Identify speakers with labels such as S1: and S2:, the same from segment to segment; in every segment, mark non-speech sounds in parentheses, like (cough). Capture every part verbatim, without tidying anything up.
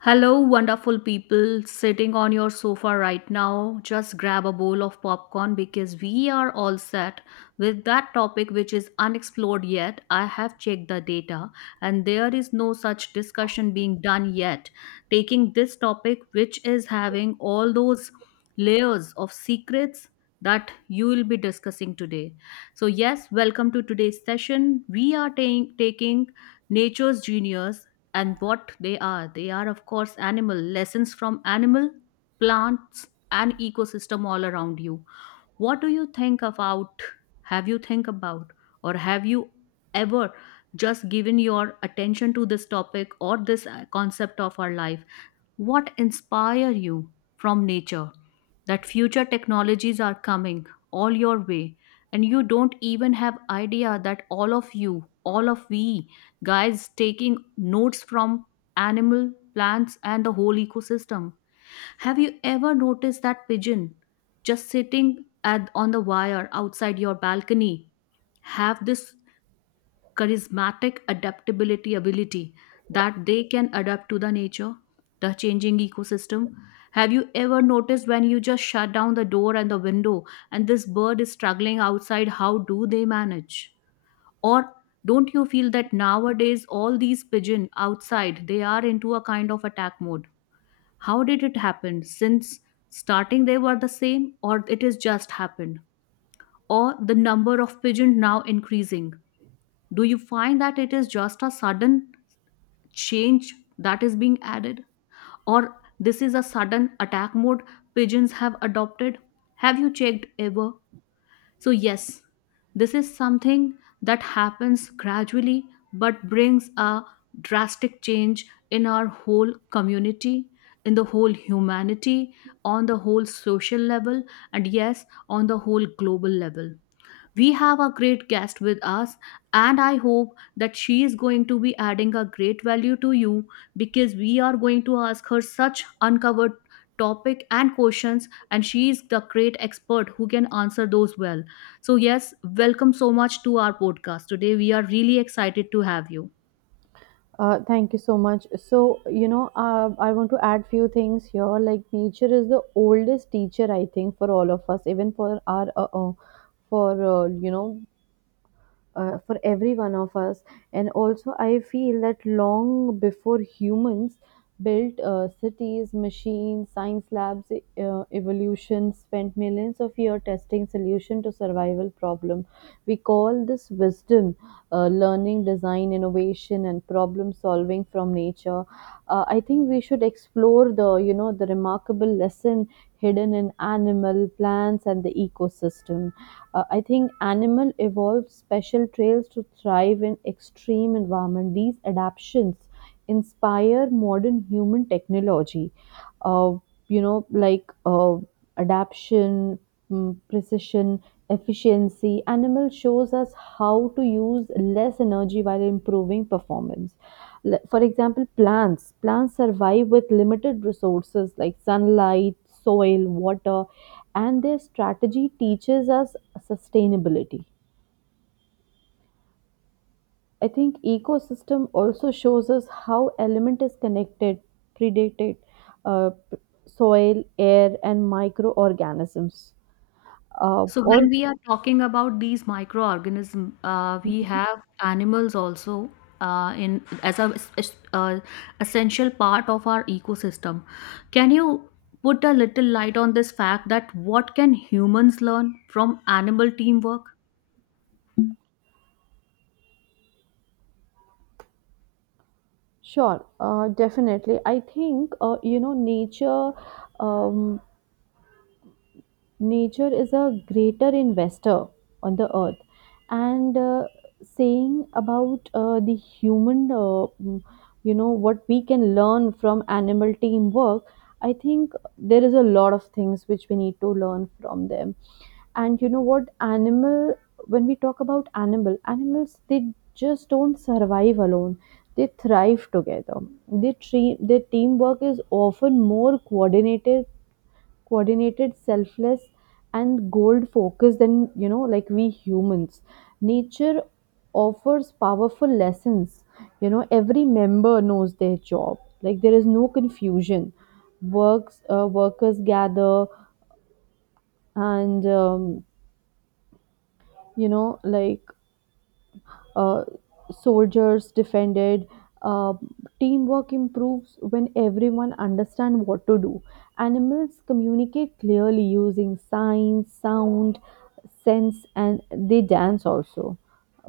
S1: Hello, wonderful people sitting on your sofa right now. Just grab a bowl of popcorn because we are all set with that topic which is unexplored yet. I have checked the data and there is no such discussion being done yet. Taking this topic, which is having all those layers of secrets that you will be discussing today. So, yes, welcome to today's session. We are ta- taking nature's genius, and what they are they are of course animal lessons from animal, plants and ecosystem all around you. What do you think about, have you think about, or have you ever just given your attention to this topic or this uh, concept of our life? What inspire you from nature, that future technologies are coming all your way, and you don't even have idea that all of you all of we guys taking notes from animal, plants and the whole ecosystem? Have you ever noticed that pigeon just sitting at on the wire outside your balcony have this charismatic adaptability ability, that they can adapt to the nature, the changing ecosystem? Have you ever noticed when you just shut down the door and the window, and this bird is struggling outside, how do they manage? Or don't you feel that nowadays all these pigeon outside they are into a kind of attack mode? How did it happen? Since starting they were the same, or it is just happened? Or the number of pigeon now increasing? Do you find that it is just a sudden change that is being added, or this is a sudden attack mode pigeons have adopted? Have you checked ever? So yes, this is something that happens gradually, but brings a drastic change in our whole community, in the whole humanity, on the whole social level, and yes, on the whole global level. We have a great guest with us, and I hope that she is going to be adding a great value to you, because we are going to ask her such uncovered topic and questions, and she is the great expert who can answer those well. So yes, welcome so much to our podcast today. We are really excited to have you.
S2: Uh, thank you so much. So, you know, uh, I want to add few things here. Like nature is the oldest teacher, I think, for all of us, even for our, uh, uh, for uh, you know, uh, for every one of us. And also I feel that long before humans built uh, cities, machines, science labs, e, uh, evolution spent millions of years testing solution to survival problem. We call this wisdom, uh, learning, design, innovation and problem solving from nature. uh, I think we should explore the you know the remarkable lesson hidden in animal, plants and the ecosystem. uh, I think animal evolved special trails to thrive in extreme environment. These adaptations inspire modern human technology. Uh, you know, like uh, Adaptation, mm, precision, efficiency. Animal shows us how to use less energy while improving performance. L- For example, plants. Plants survive with limited resources like sunlight, soil, water, and their strategy teaches us sustainability. I think ecosystem also shows us how element is connected, predated, uh, p- soil, air, and microorganisms. Uh,
S1: So when
S2: or
S1: we are talking about these microorganisms, uh, we have animals also uh, in as a es- uh, essential part of our ecosystem. Can you put a little light on this fact that what can humans learn from animal teamwork?
S2: sure, uh, definitely. I think uh, you know nature um, nature is a greater investor on the earth. And uh, saying about uh, the human, uh, mm, you know what we can learn from animal teamwork, I think there is a lot of things which we need to learn from them. And you know what, animal, when we talk about animal animals, they just don't survive alone, they thrive together. They tre- their teamwork is often more coordinated coordinated, selfless, and goal focused than, you know, like we humans. Nature offers powerful lessons. You know, every member knows their job. Like there is no confusion. Works uh, workers gather, and um, you know like uh, soldiers defended. Uh, Teamwork improves when everyone understands what to do. Animals communicate clearly using signs, sound, sense, and they dance also.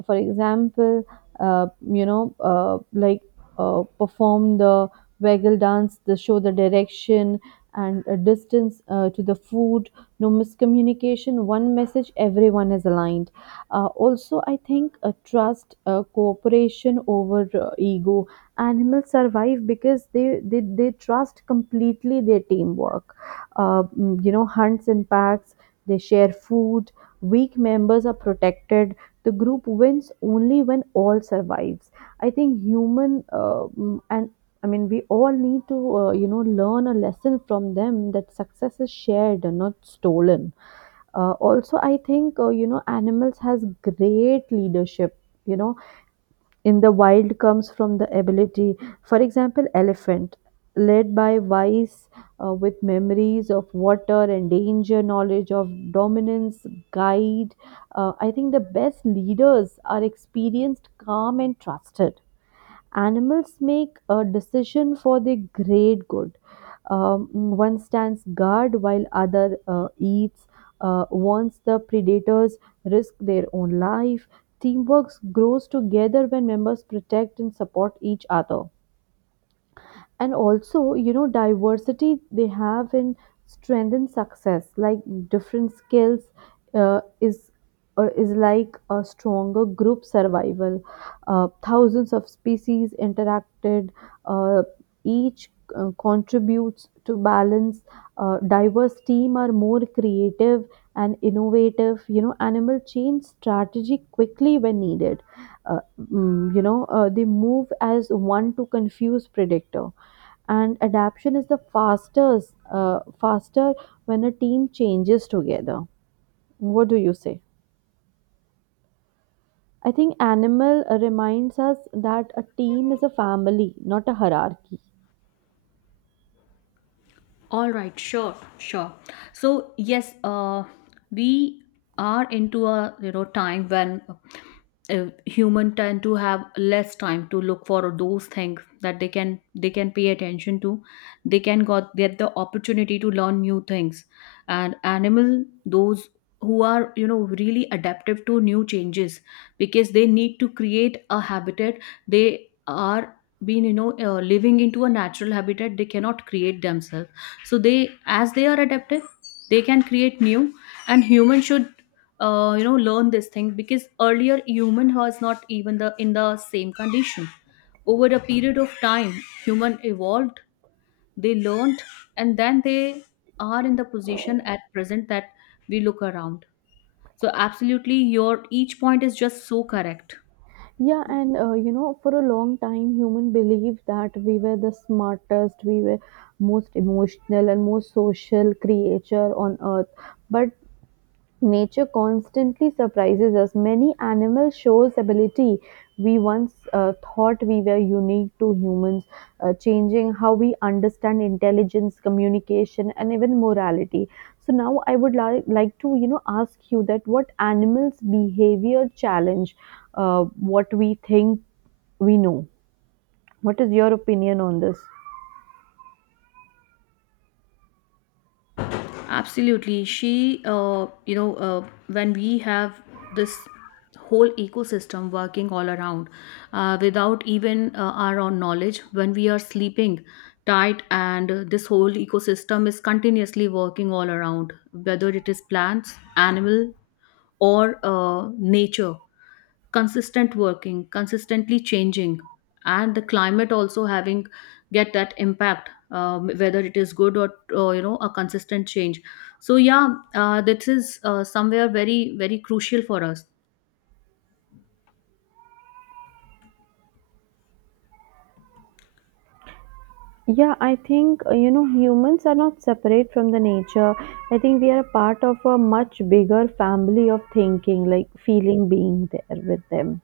S2: For example, uh, you know, uh, like uh, perform the waggle dance, the show the direction and a distance uh, to the food. No miscommunication, one message, everyone is aligned. Uh, also, I think uh, trust, uh, cooperation over uh, ego. Animals survive because they, they, they trust completely their teamwork. Uh, mm, you know, hunts and packs, they share food, weak members are protected. The group wins only when all survives. I think human uh, mm, and I mean, we all need to, uh, you know, learn a lesson from them that success is shared and not stolen. Uh, also, I think uh, you know animals has great leadership. You know, in the wild comes from the ability. For example, elephant led by wise, uh, with memories of water and danger, knowledge of dominance, guide. Uh, I think the best leaders are experienced, calm, and trusted. Animals make a decision for the great good. Um, One stands guard while other uh, eats. Uh, once the predators risk their own life, teamwork grows together when members protect and support each other. And also, you know, diversity they have in strength and success, like different skills uh, is uh, is like a stronger group survival. Uh, thousands of species interacted, uh, each uh, contributes to balance. Uh, diverse team are more creative and innovative. You know, animal change strategy quickly when needed. uh, mm, you know, uh, they move as one to confuse predator, and adaptation is the fastest uh, faster when a team changes together. What do you say? I think animal uh, reminds us that a team is a family, not a hierarchy.
S1: All right, sure, sure. So yes, uh, we are into a, you know, time when uh, human tend to have less time to look for those things that they can they can pay attention to. They can got get the opportunity to learn new things, and animal, those who are, you know, really adaptive to new changes, because they need to create a habitat. They are, being you know, uh, living into a natural habitat. They cannot create themselves, so they, as they are adaptive, they can create new. And human should, uh, you know, learn this thing, because earlier human was not even the in the same condition. Over a period of time, human evolved, they learned, and then they are in the position at present that we look around. So absolutely, your each point is just so correct.
S2: Yeah, and uh, you know, for a long time human believed that we were the smartest, we were most emotional and most social creature on earth. But nature constantly surprises us. Many animals shows ability we once uh, thought we were unique to humans, uh, changing how we understand intelligence, communication, and even morality. So now I would li- like to, you know, ask you that what animals' behavior challenge uh, what we think we know. What is your opinion on this?
S1: Absolutely. She, uh, you know, uh, when we have this whole ecosystem working all around uh, without even uh, our own knowledge, when we are sleeping tight, and uh, this whole ecosystem is continuously working all around, whether it is plants, animal, or uh, nature, consistent working, consistently changing, and the climate also having get that impact, um, whether it is good or, or you know, a consistent change. So yeah, uh, this is uh, somewhere very very crucial for us.
S2: Yeah, I think uh, you know humans are not separate from the nature. I think we are a part of a much bigger family of thinking, like feeling being there with them.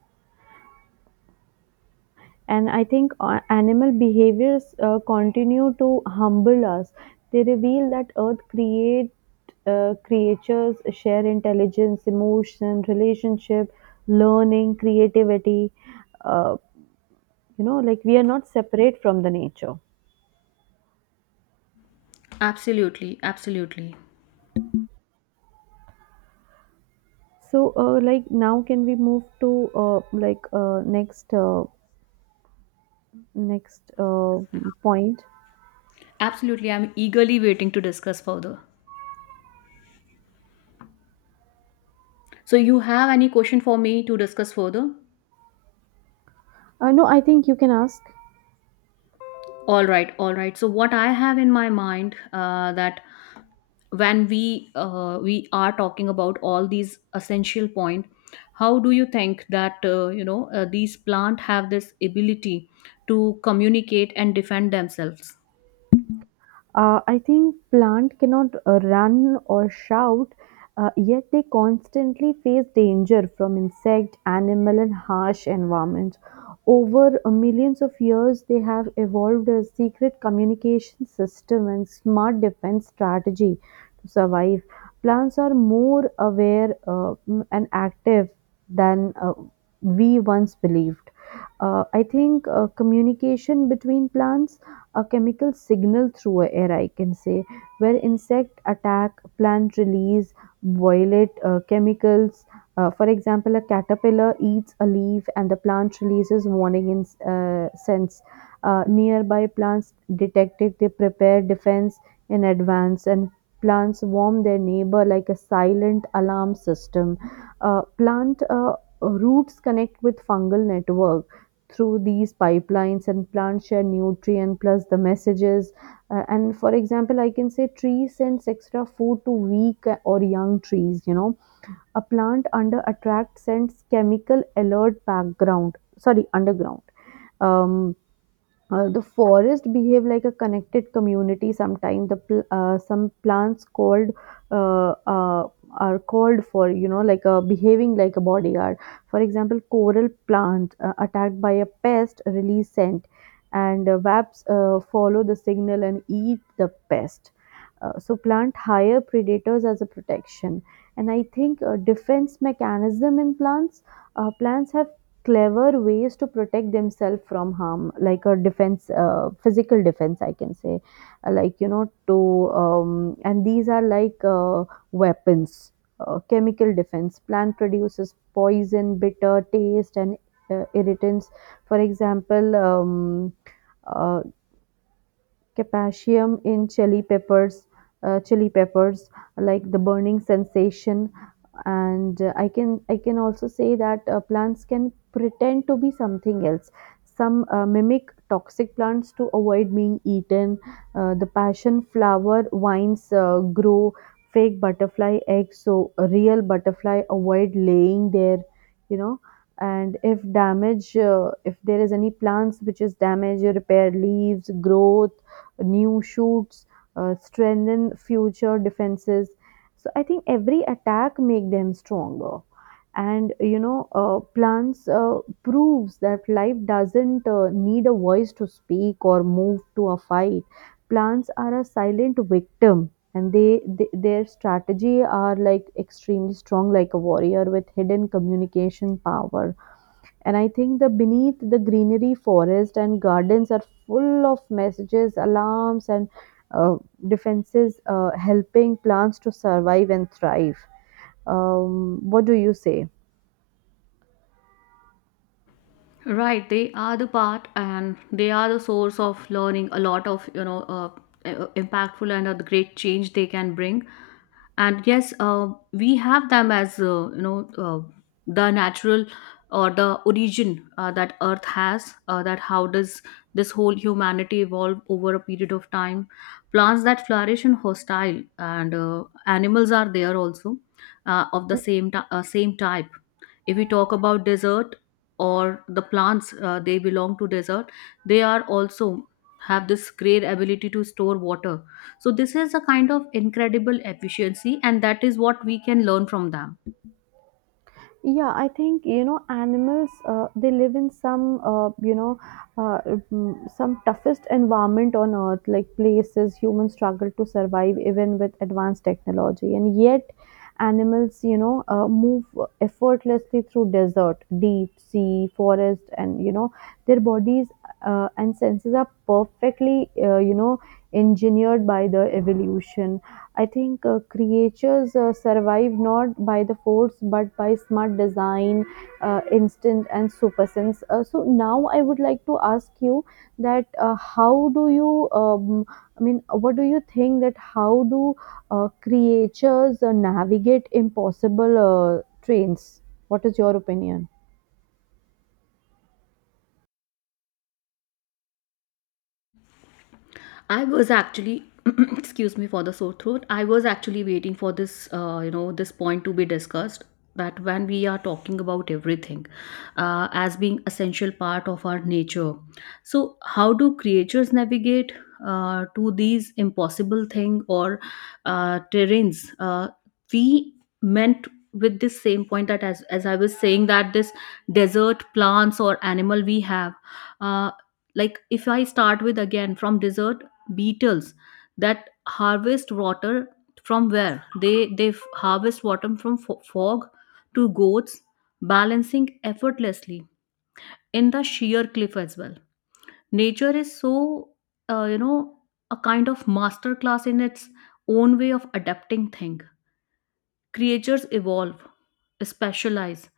S2: And I think uh, animal behaviors uh, continue to humble us. They reveal that Earth create uh, creatures share intelligence, emotion, relationship, learning, creativity. Uh, you know, like we are not separate from the nature.
S1: Absolutely, absolutely.
S2: So, uh, like now, can we move to uh, like uh, next uh, next uh, point?
S1: Absolutely, I'm eagerly waiting to discuss further. So you have any question for me to discuss further?
S2: Uh, no, I think you can ask.
S1: All right, all right. So what I have in my mind, uh, that when we uh, we are talking about all these essential point, how do you think that, uh, you know, uh, these plant have this ability to communicate and defend themselves?
S2: Uh, I think plant cannot uh, run or shout, uh, yet they constantly face danger from insect, animal, and harsh environments. Over uh, millions of years, they have evolved a secret communication system and smart defense strategy to survive. Plants are more aware uh, mm, and active than uh, we once believed. Uh, I think uh, communication between plants, a chemical signal through a air, I can say, where insect attack, plant release violet uh, chemicals. Uh, for example, a caterpillar eats a leaf and the plant releases warning in, uh, sense. Uh, nearby plants detect it, they prepare defense in advance, and plants warn their neighbor like a silent alarm system. Uh, plant uh, Roots connect with fungal network. Through these pipelines and plants share nutrient plus the messages. Uh, and for example, I can say tree sends extra food to weak or young trees, you know. A plant under attract sends chemical alert background, sorry, underground. um, uh, the forest behave like a connected community. Sometimes the pl- uh, some plants called uh, uh, are called for, you know, like a behaving like a bodyguard. For example, coral plant uh, attacked by a pest release scent, and uh, wasps uh, follow the signal and eat the pest. Uh, so plant hire predators as a protection. And I think uh, defense mechanism in plants, uh, plants have clever ways to protect themselves from harm, like a defense, uh, physical defense, I can say. Uh, like, you know, to um, and these are like uh, weapons. Uh, chemical defense, plant produces poison, bitter taste and uh, irritants. For example, um, uh, capsaicin in chili peppers uh, chili peppers, like the burning sensation. And uh, I can, I can also say that uh, plants can pretend to be something else. Some uh, mimic toxic plants to avoid being eaten. Uh, the passion flower vines uh, grow fake butterfly eggs so a real butterfly avoid laying there, you know. And if damage, uh, if there is any plants which is damaged, you repair leaves, growth new shoots, uh, strengthen future defenses. So I think every attack make them stronger. And you know, uh, plants uh, proves that life doesn't uh, need a voice to speak or move to a fight. Plants are a silent victim, and they, they their strategy are like extremely strong, like a warrior with hidden communication power. And I think the beneath the greenery, forest and gardens are full of messages, alarms, and uh, defenses, uh, helping plants to survive and thrive. Um, what do you say?
S1: Right, they are the part and they are the source of learning a lot of, you know, uh, uh, impactful and a great change they can bring. And yes, uh, we have them as, uh, you know, uh, the natural or the origin, uh, that earth has, uh, that how does this whole humanity evolve over a period of time. Plants that flourish in hostile, and uh, animals are there also, uh, of the same ti- uh, same type. If we talk about desert or the plants, uh, they belong to desert, they are also have this great ability to store water. So this is a kind of incredible efficiency, and that is what we can learn from them.
S2: Yeah, I think, you know, animals. Uh, they live in some uh, you know uh, mm, some toughest environment on earth, like places humans struggle to survive even with advanced technology. And yet, animals, you know, uh, move effortlessly through desert, deep sea, forest, and you know, their bodies uh, and senses are perfectly, uh, you know engineered by the evolution. I think uh, creatures uh, survive not by the force but by smart design, uh, instinct, and super sense. Uh, so now I would like to ask you that uh, how do you, um, I mean, what do you think that how do uh, creatures uh, navigate impossible uh, trains? What is your opinion?
S1: I was actually, (clears throat) excuse me for the sore throat. I was actually waiting for this, uh, you know, this point to be discussed. That when we are talking about everything uh, as being essential part of our nature, so how do creatures navigate uh, to these impossible thing or uh, terrains? Uh, we meant with this same point that, as as I was saying, that this desert plants or animal we have. Uh, like if I start with again from desert, beetles that harvest water, from where they they f- harvest water from fo- fog, to goats balancing effortlessly in the sheer cliff as well. Nature is so, uh, you know, a kind of masterclass in its own way of adapting thing. Creatures evolve, specialize,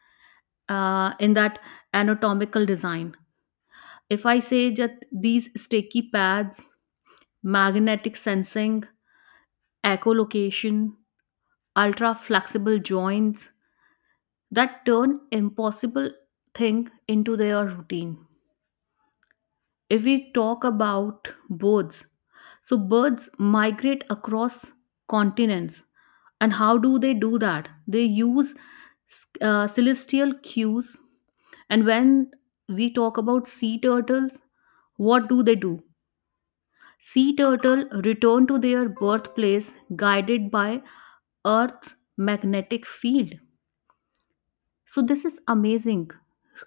S1: uh, in that anatomical design. If I say that, these sticky pads, magnetic sensing, echolocation, ultra flexible joints that turn impossible thing into their routine. If we talk about birds, so birds migrate across continents. And how do they do that? They use uh, celestial cues. And when we talk about sea turtles, what do they do? Sea turtle return to their birthplace guided by Earth's magnetic field. So this is amazing.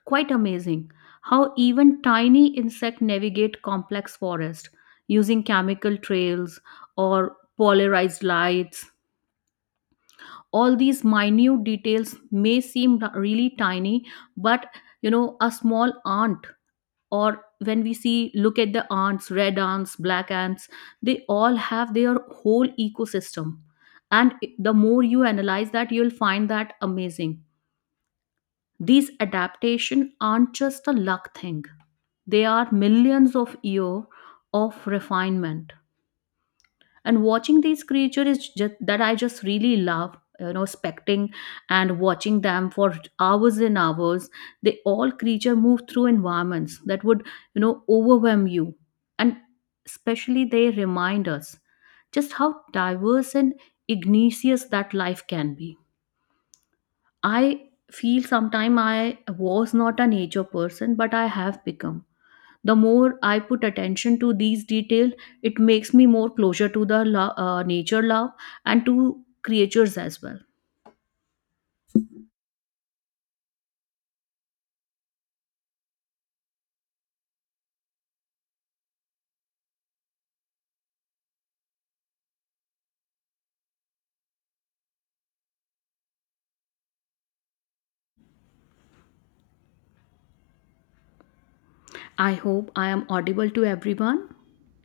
S1: Quite amazing how even tiny insect navigate complex forest using chemical trails or polarized lights. All these minute details may seem really tiny, but you know, a small ant, or when we see look at the ants, red ants, black ants, they all have their whole ecosystem. And the more you analyze that, you'll find that amazing. These adaptations aren't just a luck thing. They are millions of years of refinement. And watching these creatures is just that I just really love, you know, specting and watching them for hours and hours. They all creature move through environments that would, you know, overwhelm you. And especially they remind us just how diverse and igneous that life can be. I feel sometime I was not a nature person, but I have become. The more I put attention to these details, it makes me more closer to the lo- uh, nature love, and to creatures as well. I hope I am audible to everyone.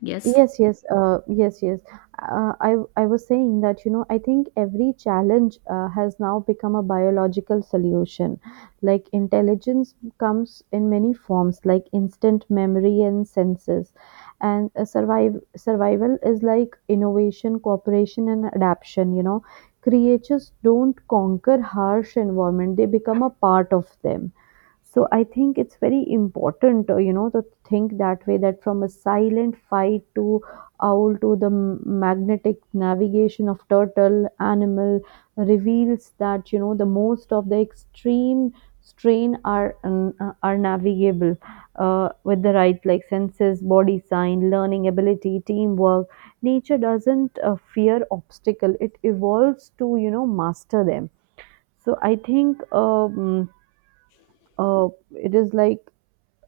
S1: Yes.
S2: Yes, yes, uh, yes, yes. Uh, I I was saying that, you know, I think every challenge uh, has now become a biological solution. Like intelligence comes in many forms, like instant memory and senses, and uh, survive survival is like innovation, cooperation, and adaptation. You know, creatures don't conquer harsh environment; they become a part of them. So I think it's very important, uh, you know, to think that way, that from a silent fight to owl to the m- magnetic navigation of turtle, animal reveals that, you know, the most of the extreme strain are um, uh, are navigable uh, with the right, like senses, body sign, learning ability, teamwork. Nature doesn't uh, fear obstacle, it evolves to, you know, master them. So I think, um, uh, it is like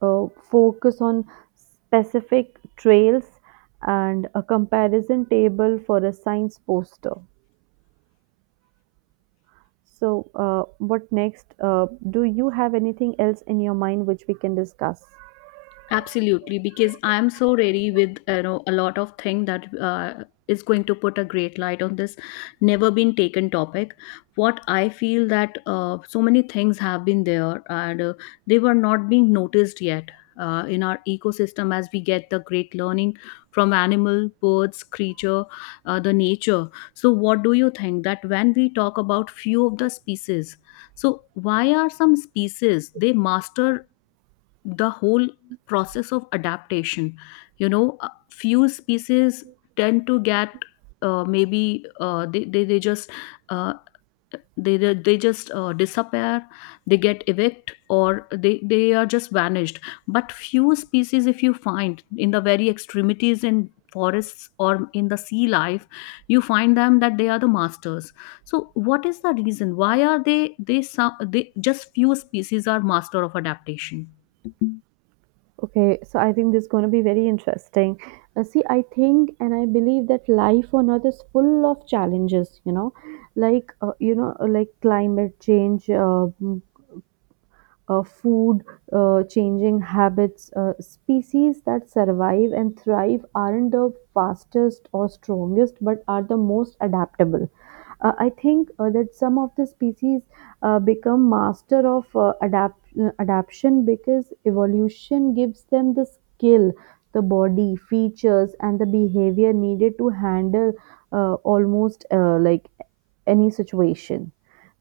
S2: uh, focus on specific trails and a comparison table for a science poster. So, uh, what next? Uh, do you have anything else in your mind which we can discuss?
S1: Absolutely, because I'm so ready with, you know, a lot of thing that uh, is going to put a great light on this never been taken topic. What I feel that, uh, so many things have been there, and uh, they were not being noticed yet uh, in our ecosystem, as we get the great learning from animal, birds, creature, uh, the nature. So, what do you think that when we talk about few of the species? So, why are some species they master the whole process of adaptation? You know, uh, few species tend to get, uh, maybe uh, they, they, they just, uh, they, they they just uh, disappear, they get evict, or they, they are just vanished. But few species, if you find in the very extremities in forests or in the sea life, you find them that they are the masters. So what is the reason, why are they they some they just few species are master of adaptation?
S2: Okay, so I think this is going to be very interesting. Uh, see, I think and I believe that life on Earth is full of challenges, you know, like, uh, you know, like climate change, uh, uh, food, uh, changing habits. Uh, species that survive and thrive aren't the fastest or strongest, but are the most adaptable. Uh, I think uh, that some of the species uh, become master of uh, adapt- uh, adaptation because evolution gives them the skill, the body features, and the behavior needed to handle uh, almost uh, like any situation.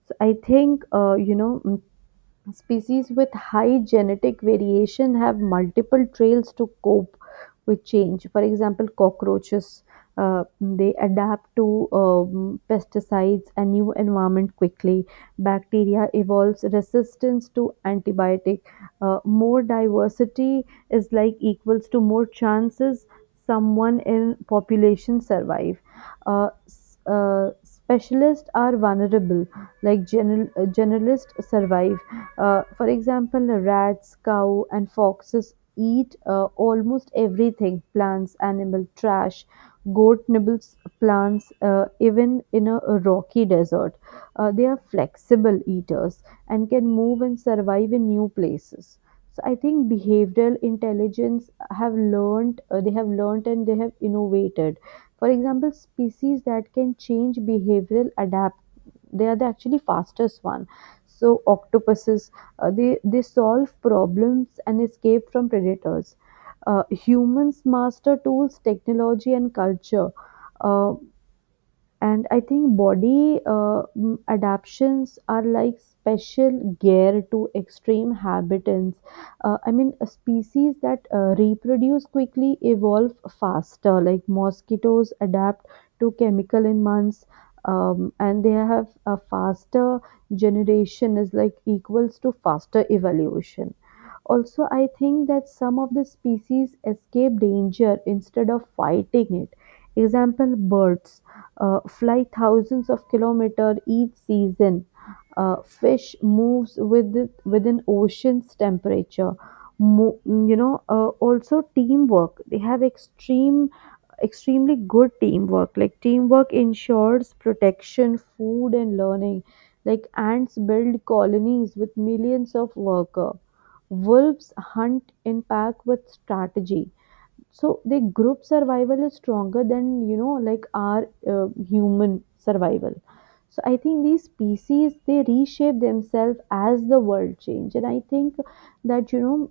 S2: So I think, uh, you know mm, Species with high genetic variation have multiple trails to cope with change. For example, cockroaches uh, they adapt to um, pesticides and new environment quickly. Bacteria evolves resistance to antibiotic. Uh, more diversity is like equals to more chances someone in population survive. Uh, s- uh, specialists are vulnerable like general, uh, generalists survive, uh, for example, rats, cow, and foxes eat uh, almost everything, plants, animal, trash. Goat nibbles plants uh, even in a rocky desert. Uh, they are flexible eaters and can move and survive in new places. So I think behavioral intelligence have learned, uh, they have learned and they have innovated. For example, species that can change behavioral adapt, they are the actually fastest one. So octopuses, uh, they, they solve problems and escape from predators. Uh, humans master tools, technology, and culture. Uh, and I think body uh, mm, adaptations are like special gear to extreme habitats. Uh, i mean uh, species that uh, reproduce quickly evolve faster, like mosquitoes adapt to chemical in months, um, and they have a faster generation is like equals to faster evolution. Also, I think that some of the species escape danger instead of fighting it. Example, birds uh, fly thousands of kilometers each season. Uh, fish moves with within ocean's temperature. Mo- you know, uh, also teamwork. They have extreme, extremely good teamwork. Like teamwork ensures protection, food, and learning. Like ants build colonies with millions of workers, wolves hunt in pack with strategy. So the group survival is stronger than, you know, like our uh, human survival. So I think these species they reshape themselves as the world change, and I think that, you know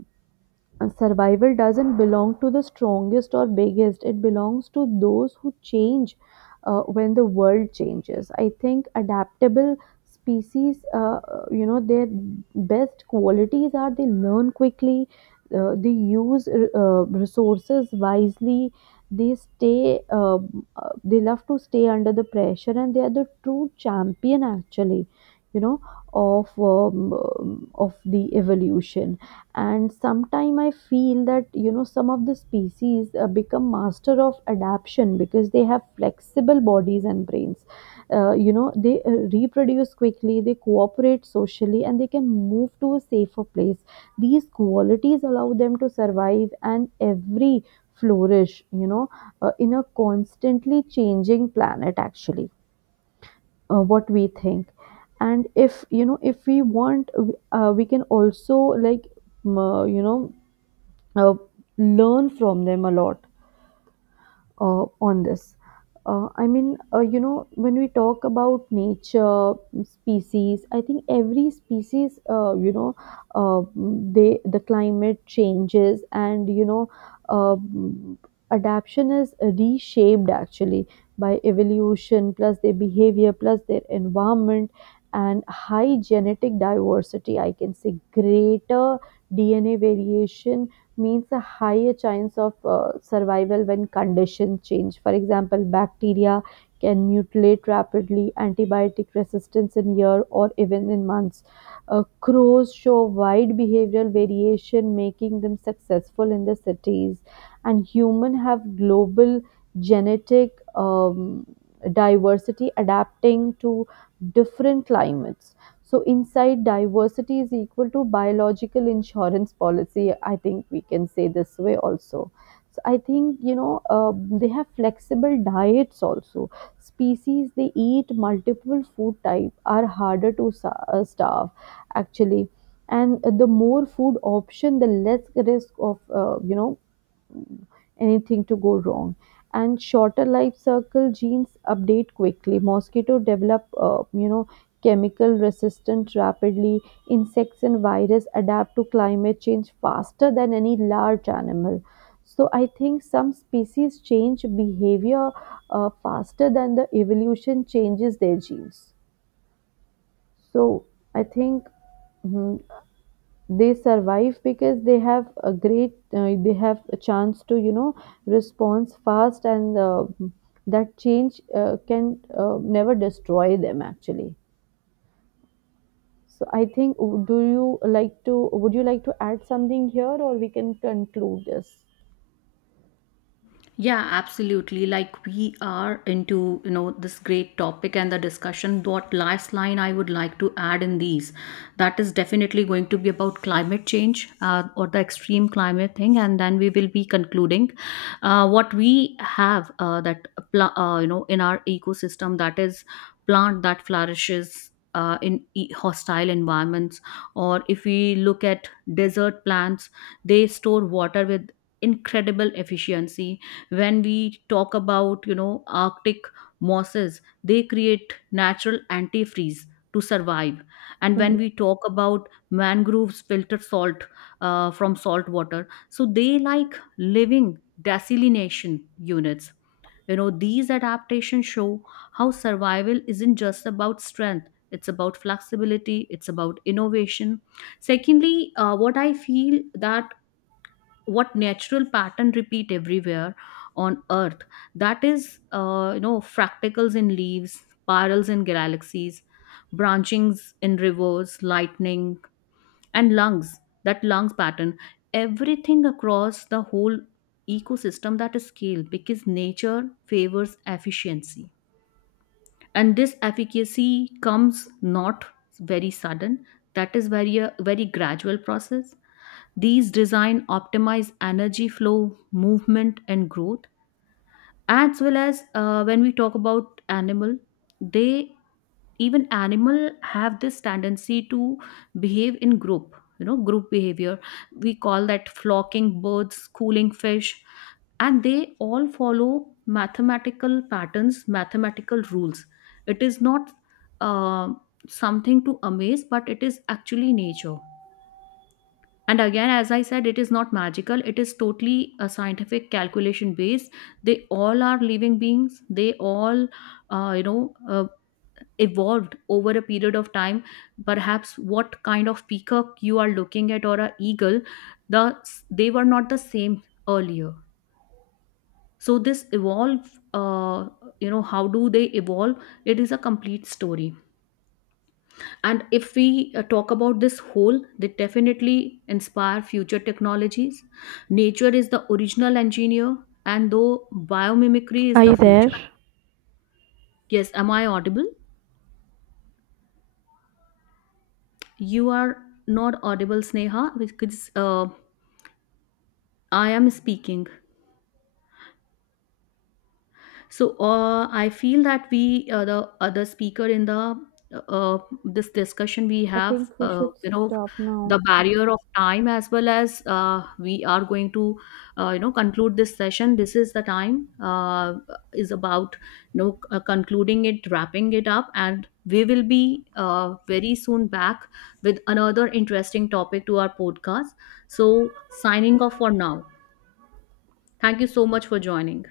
S2: uh, survival doesn't belong to the strongest or biggest, it belongs to those who change uh, when the world changes. I think adaptable species, uh, uh, you know their best qualities are they learn quickly, uh, they use uh, resources wisely, they stay uh, uh, they love to stay under the pressure, and they are the true champion actually, you know, of um, um, of the evolution. And sometime I feel that, you know, some of the species uh, become master of adaptation because they have flexible bodies and brains. Uh, you know, they uh, reproduce quickly, they cooperate socially, and they can move to a safer place. These qualities allow them to survive and every flourish, you know, uh, in a constantly changing planet actually. Uh, what we think? And if, you know, if we want, uh, we can also like m- uh, you know uh, learn from them a lot uh, on this. Uh, I mean, uh, you know, when we talk about nature, species, I think every species, uh, you know, uh, they the climate changes and, you know, uh, adaptation is reshaped actually by evolution plus their behavior plus their environment and high genetic diversity. I can say greater D N A variation means a higher chance of uh, survival when conditions change. For example, bacteria can mutilate rapidly, antibiotic resistance in year or even in months. Uh, crows show wide behavioral variation, making them successful in the cities. And human have global genetic um, diversity, adapting to different climates. So inside diversity is equal to biological insurance policy. I think we can say this way also. So I think, you know uh, they have flexible diets also. Species they eat multiple food type are harder to sa- uh, starve actually, and the more food option, the less risk of, uh, you know, anything to go wrong. And shorter life cycle genes update quickly. Mosquito develop, uh, you know, chemical resistance rapidly. Insects and virus adapt to climate change faster than any large animal. So I think some species change behavior uh, faster than the evolution changes their genes. So I think, mhm, they survive because they have a great uh, they have a chance to, you know, respond fast, and uh, that change uh, can uh, never destroy them actually. So I think, w- do you like to would you like to add something here, or we can conclude this?
S1: Yeah, absolutely. Like we are into, you know, this great topic and the discussion. What last line I would like to add in these, that is definitely going to be about climate change, uh, or the extreme climate thing, and then we will be concluding uh, what we have, uh, that pla- uh, you know, in our ecosystem, that is plant that flourishes. Uh, in e- hostile environments, or if we look at desert plants, they store water with incredible efficiency. When we talk about, you know, arctic mosses, they create natural antifreeze to survive. And when
S2: Mhm.
S1: we talk about mangroves, filter salt uh, from salt water, so they like living desalination units. You know, these adaptations show how survival isn't just about strength, it's about flexibility, it's about innovation. Secondly, uh, what I feel that, what natural pattern repeat everywhere on earth, that is, uh, you know, fractals in leaves, spirals in galaxies, branchings in rivers, lightning and lungs, that lungs pattern, everything across the whole ecosystem, that is scale, because nature favors efficiency. And this efficacy comes not very sudden, that is very a very gradual process. These design optimize energy flow, movement and growth. As well as, uh, when we talk about animal, they, even animal have this tendency to behave in group, you know, group behavior, we call that, flocking birds, schooling fish, and they all follow mathematical patterns, mathematical rules. It is not, uh, something to amaze, but it is actually nature. And again, as I said, it is not magical, it is totally a scientific calculation based. They all are living beings, they all, uh, you know, uh, evolved over a period of time. Perhaps what kind of peacock you are looking at, or a eagle, the they were not the same earlier. So this evolve, uh, you know, how do they evolve? It is a complete story. And if we uh, talk about this whole, they definitely inspire future technologies. Nature is the original engineer, and though biomimicry is the future. Yes, am I audible? You are not audible, Sneha, because uh, I am speaking. So uh, I feel that we, uh, the other speaker in the, uh, this discussion, we
S2: I
S1: have,
S2: think we
S1: uh,
S2: should
S1: you know,
S2: stop now.
S1: the barrier of time, as well as uh, we are going to, uh, you know, conclude this session. This is the time, uh, is about, you know, uh, concluding it, wrapping it up, and we will be uh, very soon back with another interesting topic to our podcast. So signing off for now. Thank you so much for joining.